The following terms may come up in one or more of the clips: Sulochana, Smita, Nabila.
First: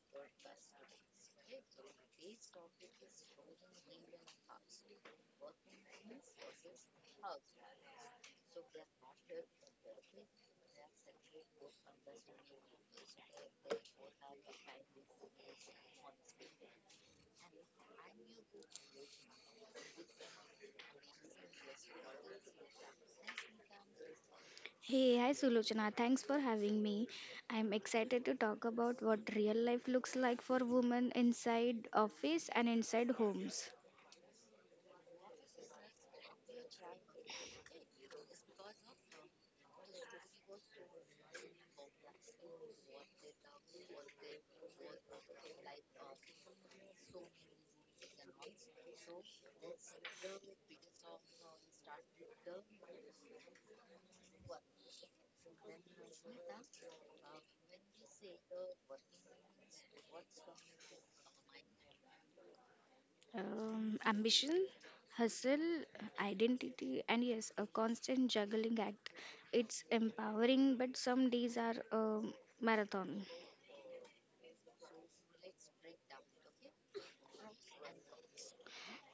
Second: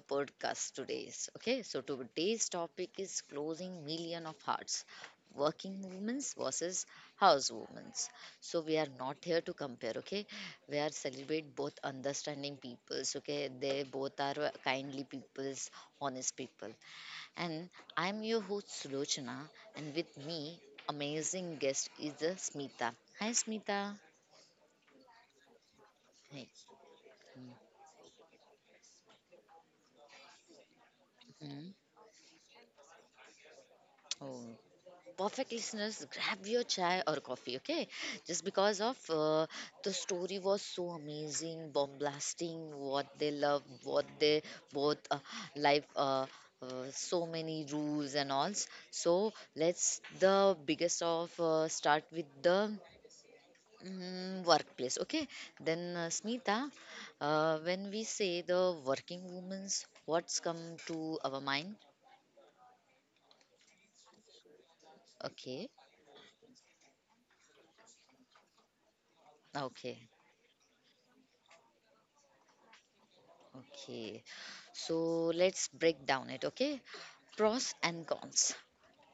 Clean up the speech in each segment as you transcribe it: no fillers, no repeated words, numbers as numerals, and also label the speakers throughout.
Speaker 1: podcast today's. Okay, so today's topic is closing million of hearts, working women's versus house women's. So we are not here to compare. Okay, we are celebrate both understanding peoples. Okay, they both are kindly peoples, honest people, and I'm your host Sulochana, and with me, amazing guest is the Smita. Hi, Smita.
Speaker 2: Hey, hi Sulochana. Thanks for
Speaker 1: Hey.
Speaker 2: having me. I'm excited to talk about what real life looks like for women
Speaker 1: Mhm.
Speaker 2: inside office and inside homes.
Speaker 1: Oh. Perfect listeners, grab your chai or coffee, okay, just because of the story was so amazing bomb blasting what they love what they both life so many rules and all. So let's the biggest of start with the workplace, okay? Then Smita, when we say the working women's, what's come to our mind?
Speaker 2: Ambition, hustle,
Speaker 1: Okay.
Speaker 2: identity, and yes, a constant juggling act. It's
Speaker 1: Okay.
Speaker 2: empowering, but some days are a marathon.
Speaker 1: Okay, so let's break down it, okay? Pros and cons.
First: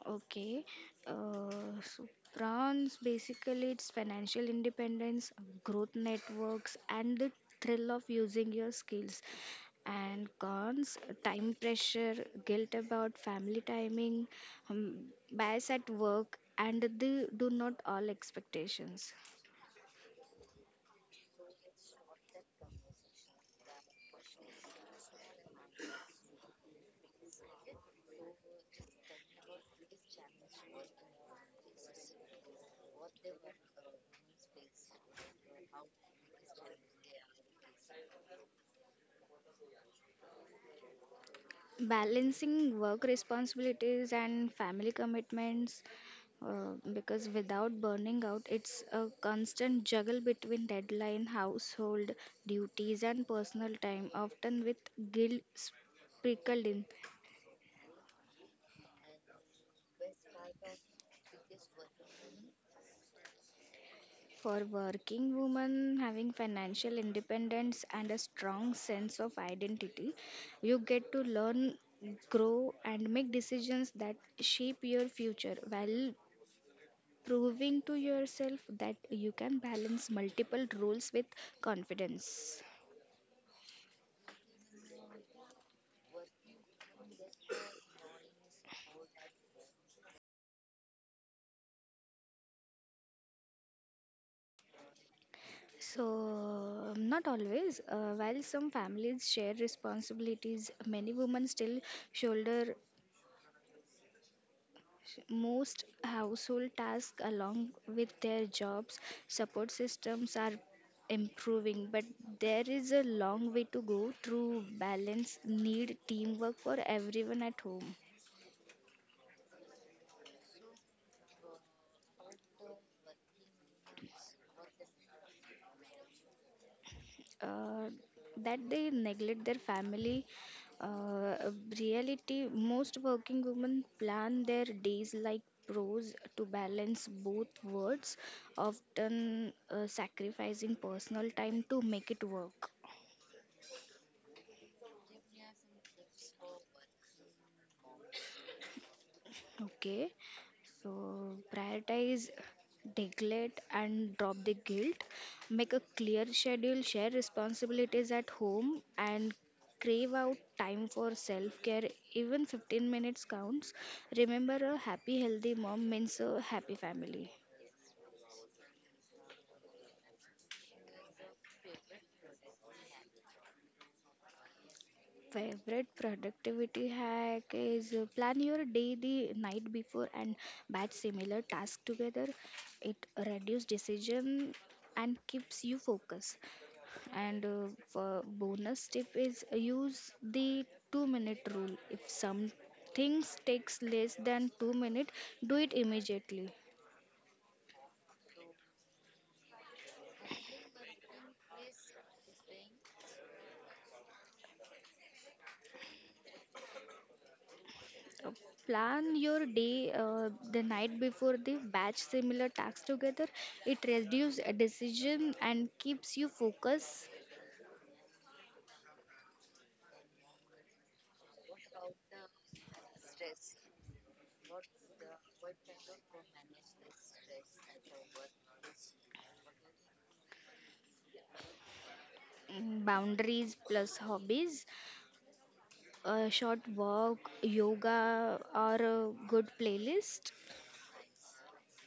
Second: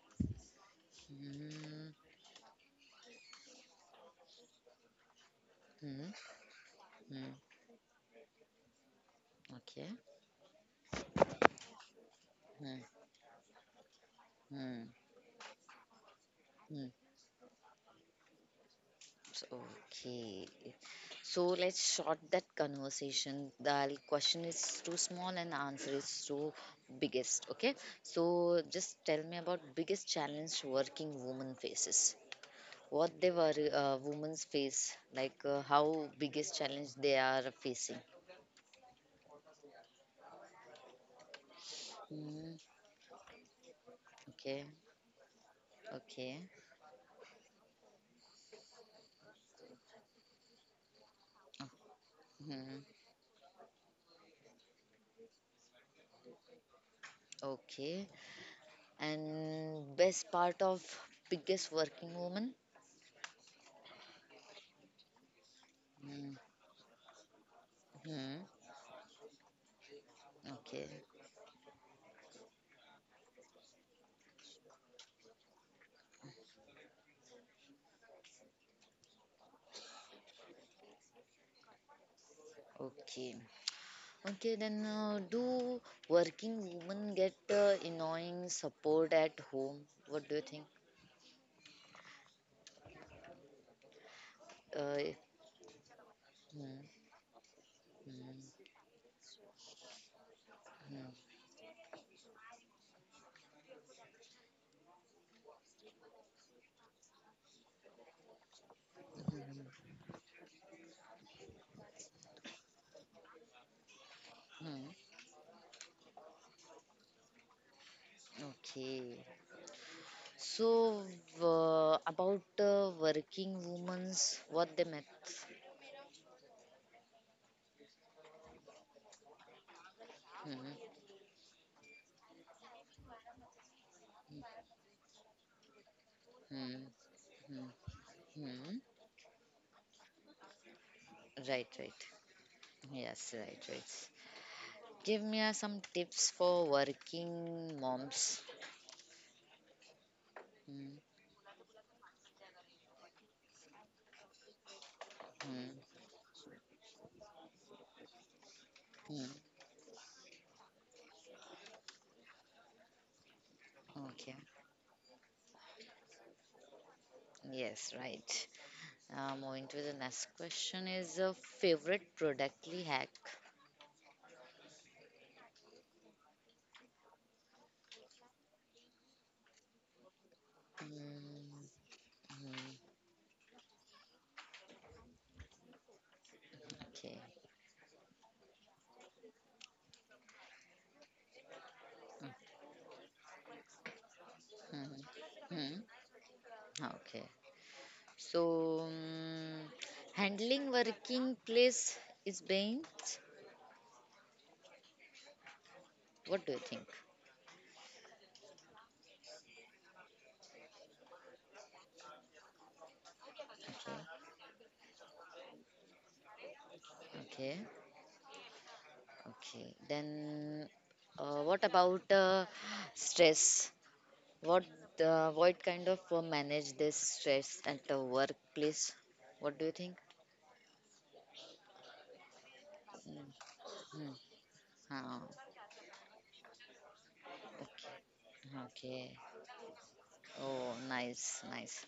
Speaker 2: Okay. Uh,
Speaker 1: Hmm,
Speaker 2: so prawns basically it's financial independence, growth
Speaker 1: hmm,
Speaker 2: networks, and
Speaker 1: hmm,
Speaker 2: the thrill of using your skills.
Speaker 1: okay.
Speaker 2: And cons, time pressure, guilt
Speaker 1: Hmm,
Speaker 2: about family timing, um,
Speaker 1: hmm,
Speaker 2: bias at work, and
Speaker 1: hmm.
Speaker 2: the do not all expectations.
Speaker 1: So, okay. So let's short that conversation. The question is too small and answer is too biggest, okay? So just tell me about biggest challenge working woman faces. What they were women's face, like how biggest challenge they are facing. Mm-hmm.
Speaker 2: Balancing work responsibilities and
Speaker 1: Okay,
Speaker 2: family commitments,
Speaker 1: okay,
Speaker 2: because without burning out it's a constant juggle between deadline household
Speaker 1: mhm,
Speaker 2: duties and personal time, often with guilt sprinkled in.
Speaker 1: okay. And best part of biggest working woman?
Speaker 2: For working women, having financial independence and a
Speaker 1: Mm-hmm.
Speaker 2: strong sense of identity, you
Speaker 1: Okay,
Speaker 2: get to learn, grow, and make decisions that shape your future, while proving to yourself that you can balance multiple roles with confidence.
Speaker 1: okay, okay. Then do working women get annoying support at home? What do you think? Uh,
Speaker 2: So,
Speaker 1: hmm,
Speaker 2: Not always. While some families share responsibilities, many
Speaker 1: hmm,
Speaker 2: women still shoulder most household tasks along with their jobs. Support systems are improving, but there is a long way to go through
Speaker 1: hmm.
Speaker 2: balance, need teamwork for everyone at home.
Speaker 1: Okay. So about working women's, what they met.
Speaker 2: uh, that they neglect their family,
Speaker 1: Hmm,
Speaker 2: uh, reality. Most working women plan their days like pros to
Speaker 1: hmm,
Speaker 2: balance both
Speaker 1: hmm,
Speaker 2: worlds,
Speaker 1: hmm.
Speaker 2: often sacrificing personal time
Speaker 1: Right,
Speaker 2: to
Speaker 1: right.
Speaker 2: make it work.
Speaker 1: Yes, right, right. Give me some tips for working moms.
Speaker 2: Okay, so
Speaker 1: Mm,
Speaker 2: prioritize, neglect, and drop the guilt. Make a
Speaker 1: mm,
Speaker 2: clear schedule, share responsibilities at home,
Speaker 1: mm.
Speaker 2: and crave out time for self care. Even 15 minutes counts.
Speaker 1: Okay.
Speaker 2: Remember, a happy, healthy mom means a happy family.
Speaker 1: Yes, right. Moving to the next question is a favorite productly hack.
Speaker 2: Favorite productivity hack is, plan your day the night before and batch similar
Speaker 1: Mm,
Speaker 2: tasks together.
Speaker 1: mm,
Speaker 2: It reduces decision and keeps you focused.
Speaker 1: okay.
Speaker 2: And bonus tip is, use the 2 minute rule. If some things takes less than two
Speaker 1: Mm,
Speaker 2: minutes, do it
Speaker 1: mm,
Speaker 2: immediately.
Speaker 1: okay. So, mm, handling working place is being. What do you think?
Speaker 2: Uh, plan your day, the night before the batch similar tasks together. It
Speaker 1: Okay.
Speaker 2: reduces a decision and keeps you focused.
Speaker 1: Okay. Okay, then what about stress? What what kind of manage this stress at the workplace? What do you think?
Speaker 2: Mm, boundaries plus
Speaker 1: Hmm.
Speaker 2: hobbies,
Speaker 1: Ah,
Speaker 2: a short walk,
Speaker 1: okay.
Speaker 2: yoga, or a
Speaker 1: Okay.
Speaker 2: good playlist.
Speaker 1: Oh, nice, nice.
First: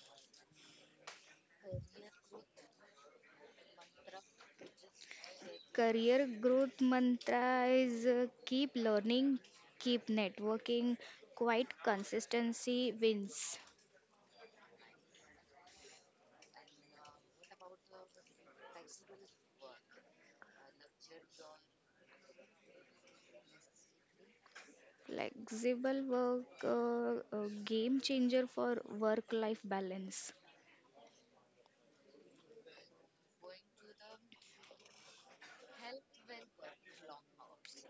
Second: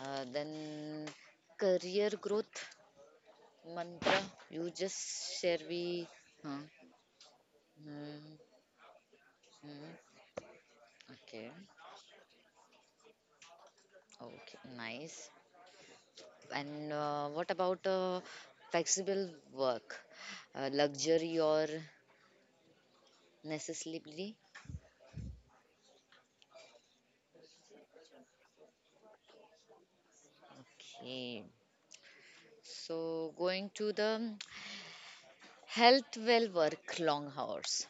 Speaker 1: Then career growth mantra. You just share we.
Speaker 2: Career
Speaker 1: Huh?
Speaker 2: growth mantra is,
Speaker 1: Hmm.
Speaker 2: keep learning, keep
Speaker 1: Hmm.
Speaker 2: networking,
Speaker 1: Okay.
Speaker 2: quite consistency wins.
Speaker 1: Okay. Nice. And what about flexible work? Luxury or necessity?
Speaker 2: Flexible work, a game changer for work life balance.
Speaker 1: Okay. So going to the health well work long hours.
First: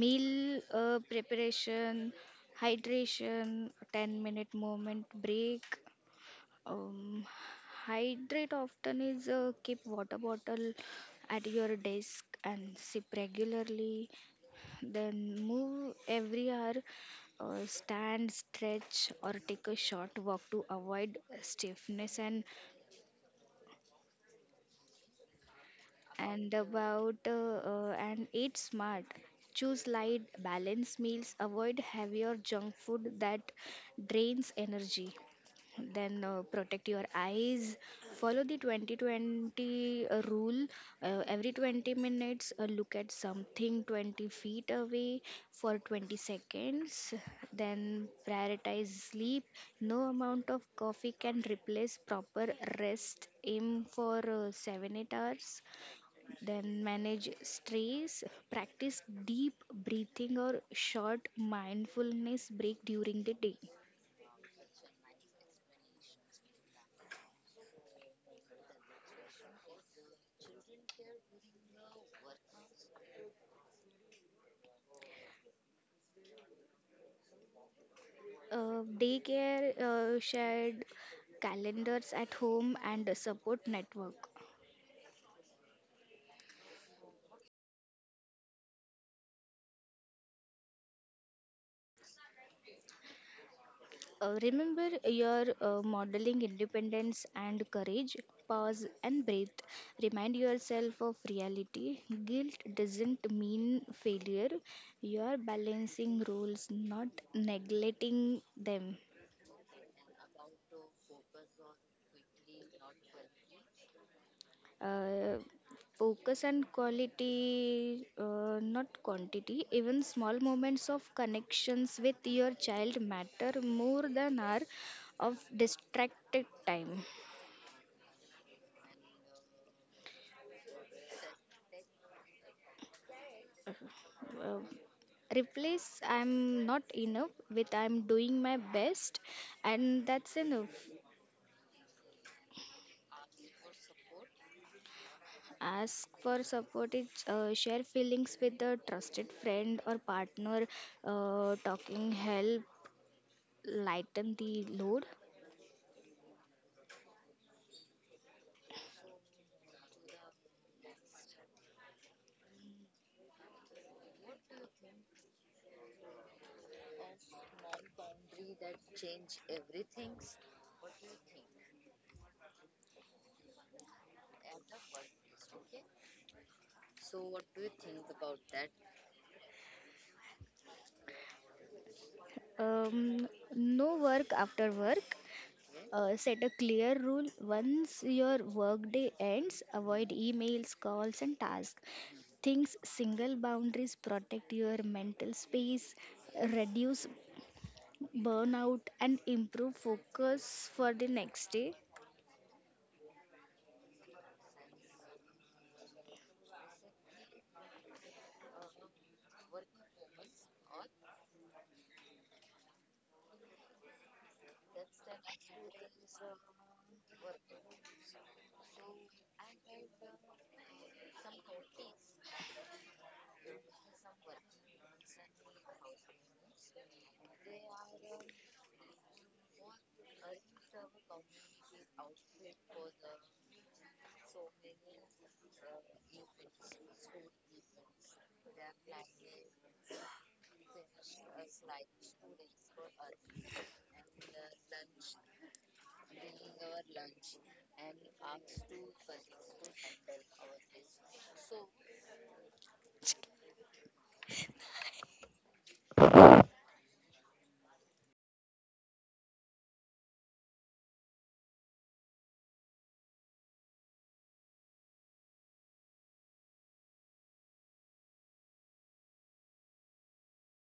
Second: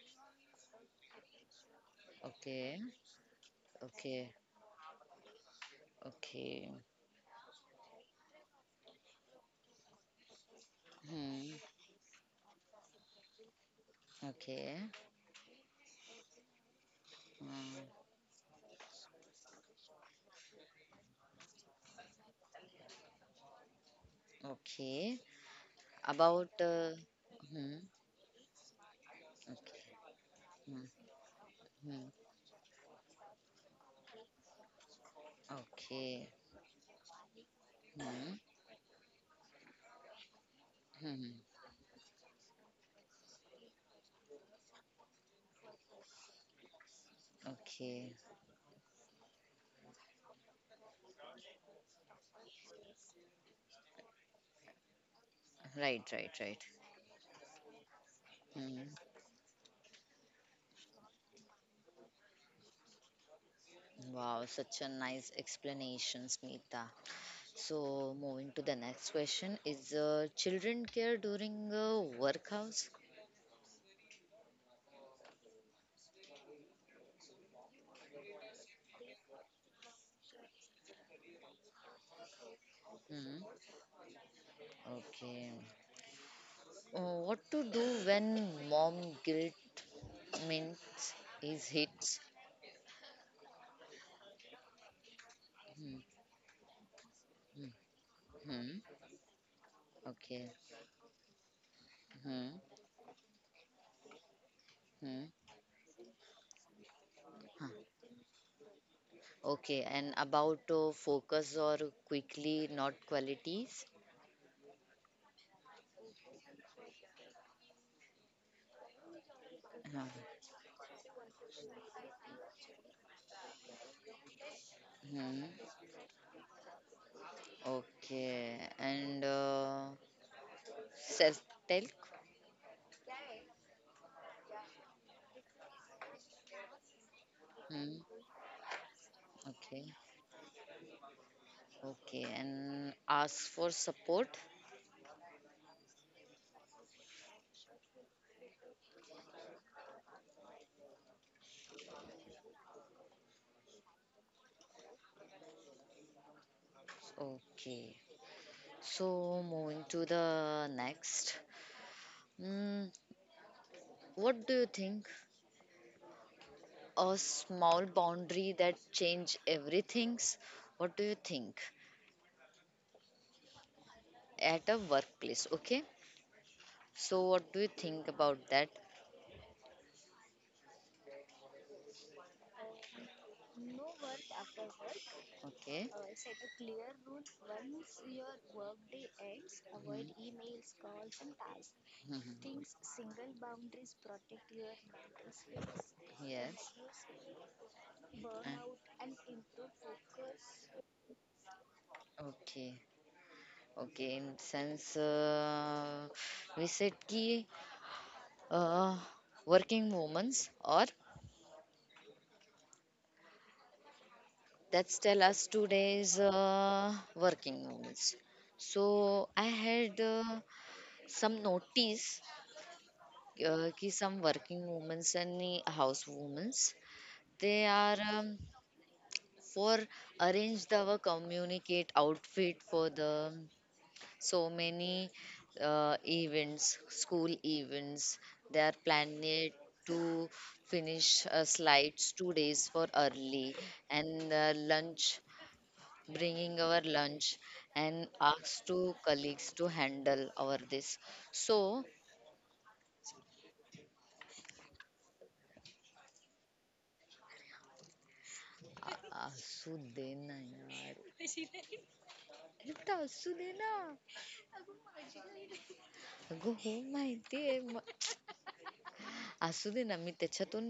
Speaker 2: Meal preparation,
Speaker 1: Okay.
Speaker 2: hydration, 10
Speaker 1: Okay.
Speaker 2: minute movement break.
Speaker 1: Okay.
Speaker 2: Um, Hydrate often is, keep water bottle at
Speaker 1: Hmm.
Speaker 2: your desk and sip regularly.
Speaker 1: Okay.
Speaker 2: Then move every hour,
Speaker 1: Hmm.
Speaker 2: stand, stretch, or take a short walk to avoid stiffness. and
Speaker 1: Okay. About
Speaker 2: and about
Speaker 1: hmm.
Speaker 2: and eat smart,
Speaker 1: Okay.
Speaker 2: choose light
Speaker 1: Hmm.
Speaker 2: balanced meals, avoid
Speaker 1: Hmm.
Speaker 2: heavier junk food that drains energy. Then
Speaker 1: Okay.
Speaker 2: protect your eyes,
Speaker 1: Hmm.
Speaker 2: follow the 2020 rule,
Speaker 1: Hmm. Hmm.
Speaker 2: every 20 minutes, look at something 20 feet away for 20 seconds. Then
Speaker 1: Okay.
Speaker 2: prioritize sleep, no amount of coffee can replace proper rest, aim for 7 8 hours.
Speaker 1: Right. Right. Right.
Speaker 2: Then manage stress,
Speaker 1: Hmm.
Speaker 2: practice deep breathing or short mindfulness break during the day.
Speaker 1: Wow, such a nice explanation, Smita. So, moving to the next question is children care during work hours?
Speaker 2: Daycare, shared calendars at home, and a
Speaker 1: Hmm.
Speaker 2: support network.
Speaker 1: Okay. Uh, what to do when mom guilt means is hits?
Speaker 2: Remember your,
Speaker 1: Hmm.
Speaker 2: modeling independence and courage,
Speaker 1: Hmm. Hmm.
Speaker 2: pause and breathe, remind
Speaker 1: Okay.
Speaker 2: yourself of reality. Guilt
Speaker 1: Hmm.
Speaker 2: doesn't mean failure, you
Speaker 1: Hmm.
Speaker 2: are balancing roles, not
Speaker 1: Huh.
Speaker 2: neglecting them.
Speaker 1: Okay. And about focus or quickly, not qualities?
Speaker 2: uh, Focus and quality, not quantity. Even
Speaker 1: Huh.
Speaker 2: small moments of connections with your child matter more than hour of
Speaker 1: Hmm.
Speaker 2: distracted time.
Speaker 1: Okay. And self-talk?
Speaker 2: Uh, Replace I'm not enough with I'm
Speaker 1: Hmm.
Speaker 2: doing my best,
Speaker 1: Okay,
Speaker 2: and that's enough.
Speaker 1: okay, and ask for support.
Speaker 2: Ask for support, it's, share feelings with a trusted friend or partner. Uh, talking help lighten the load.
Speaker 1: Okay, so moving to the next. Mm, what do you think? A small boundary that change everything's. What do you think? At a workplace, okay? So what do you think about that?
Speaker 2: Um,
Speaker 1: No
Speaker 2: no
Speaker 1: work
Speaker 2: work
Speaker 1: after
Speaker 2: after
Speaker 1: work.
Speaker 2: work.
Speaker 1: Okay. Set
Speaker 2: Set a
Speaker 1: a clear
Speaker 2: clear
Speaker 1: rule
Speaker 2: rule,
Speaker 1: once
Speaker 2: once
Speaker 1: your
Speaker 2: your
Speaker 1: workday
Speaker 2: workday
Speaker 1: ends.
Speaker 2: ends, avoid
Speaker 1: Avoid Mhm. emails,
Speaker 2: emails,
Speaker 1: calls,
Speaker 2: calls,
Speaker 1: and
Speaker 2: and
Speaker 1: tasks.
Speaker 2: tasks.
Speaker 1: Mhm. Think
Speaker 2: Things
Speaker 1: single
Speaker 2: single
Speaker 1: boundaries
Speaker 2: boundaries protect
Speaker 1: protect your
Speaker 2: your
Speaker 1: mental
Speaker 2: mental
Speaker 1: space,
Speaker 2: space,
Speaker 1: yes, reduce
Speaker 2: reduce
Speaker 1: and burnout,
Speaker 2: burnout,
Speaker 1: and
Speaker 2: and
Speaker 1: improve
Speaker 2: improve
Speaker 1: focus.
Speaker 2: focus for the next day.
Speaker 1: Okay. Okay. In sense, we said ki uh, working moments or that's tell us today's working moments. So I had some notice ki some working moments and the house women's, they are for arrange the our communicate outfit for the so many events, school events. They are planning to finish slides 2 days for early and lunch bringing our lunch and asked to colleagues to handle our this. So, आ- असू दे ना यार. अरे बेटा असू दे ना. अगं हो माहितीये. म- असू दे ना मी त्याच्यातून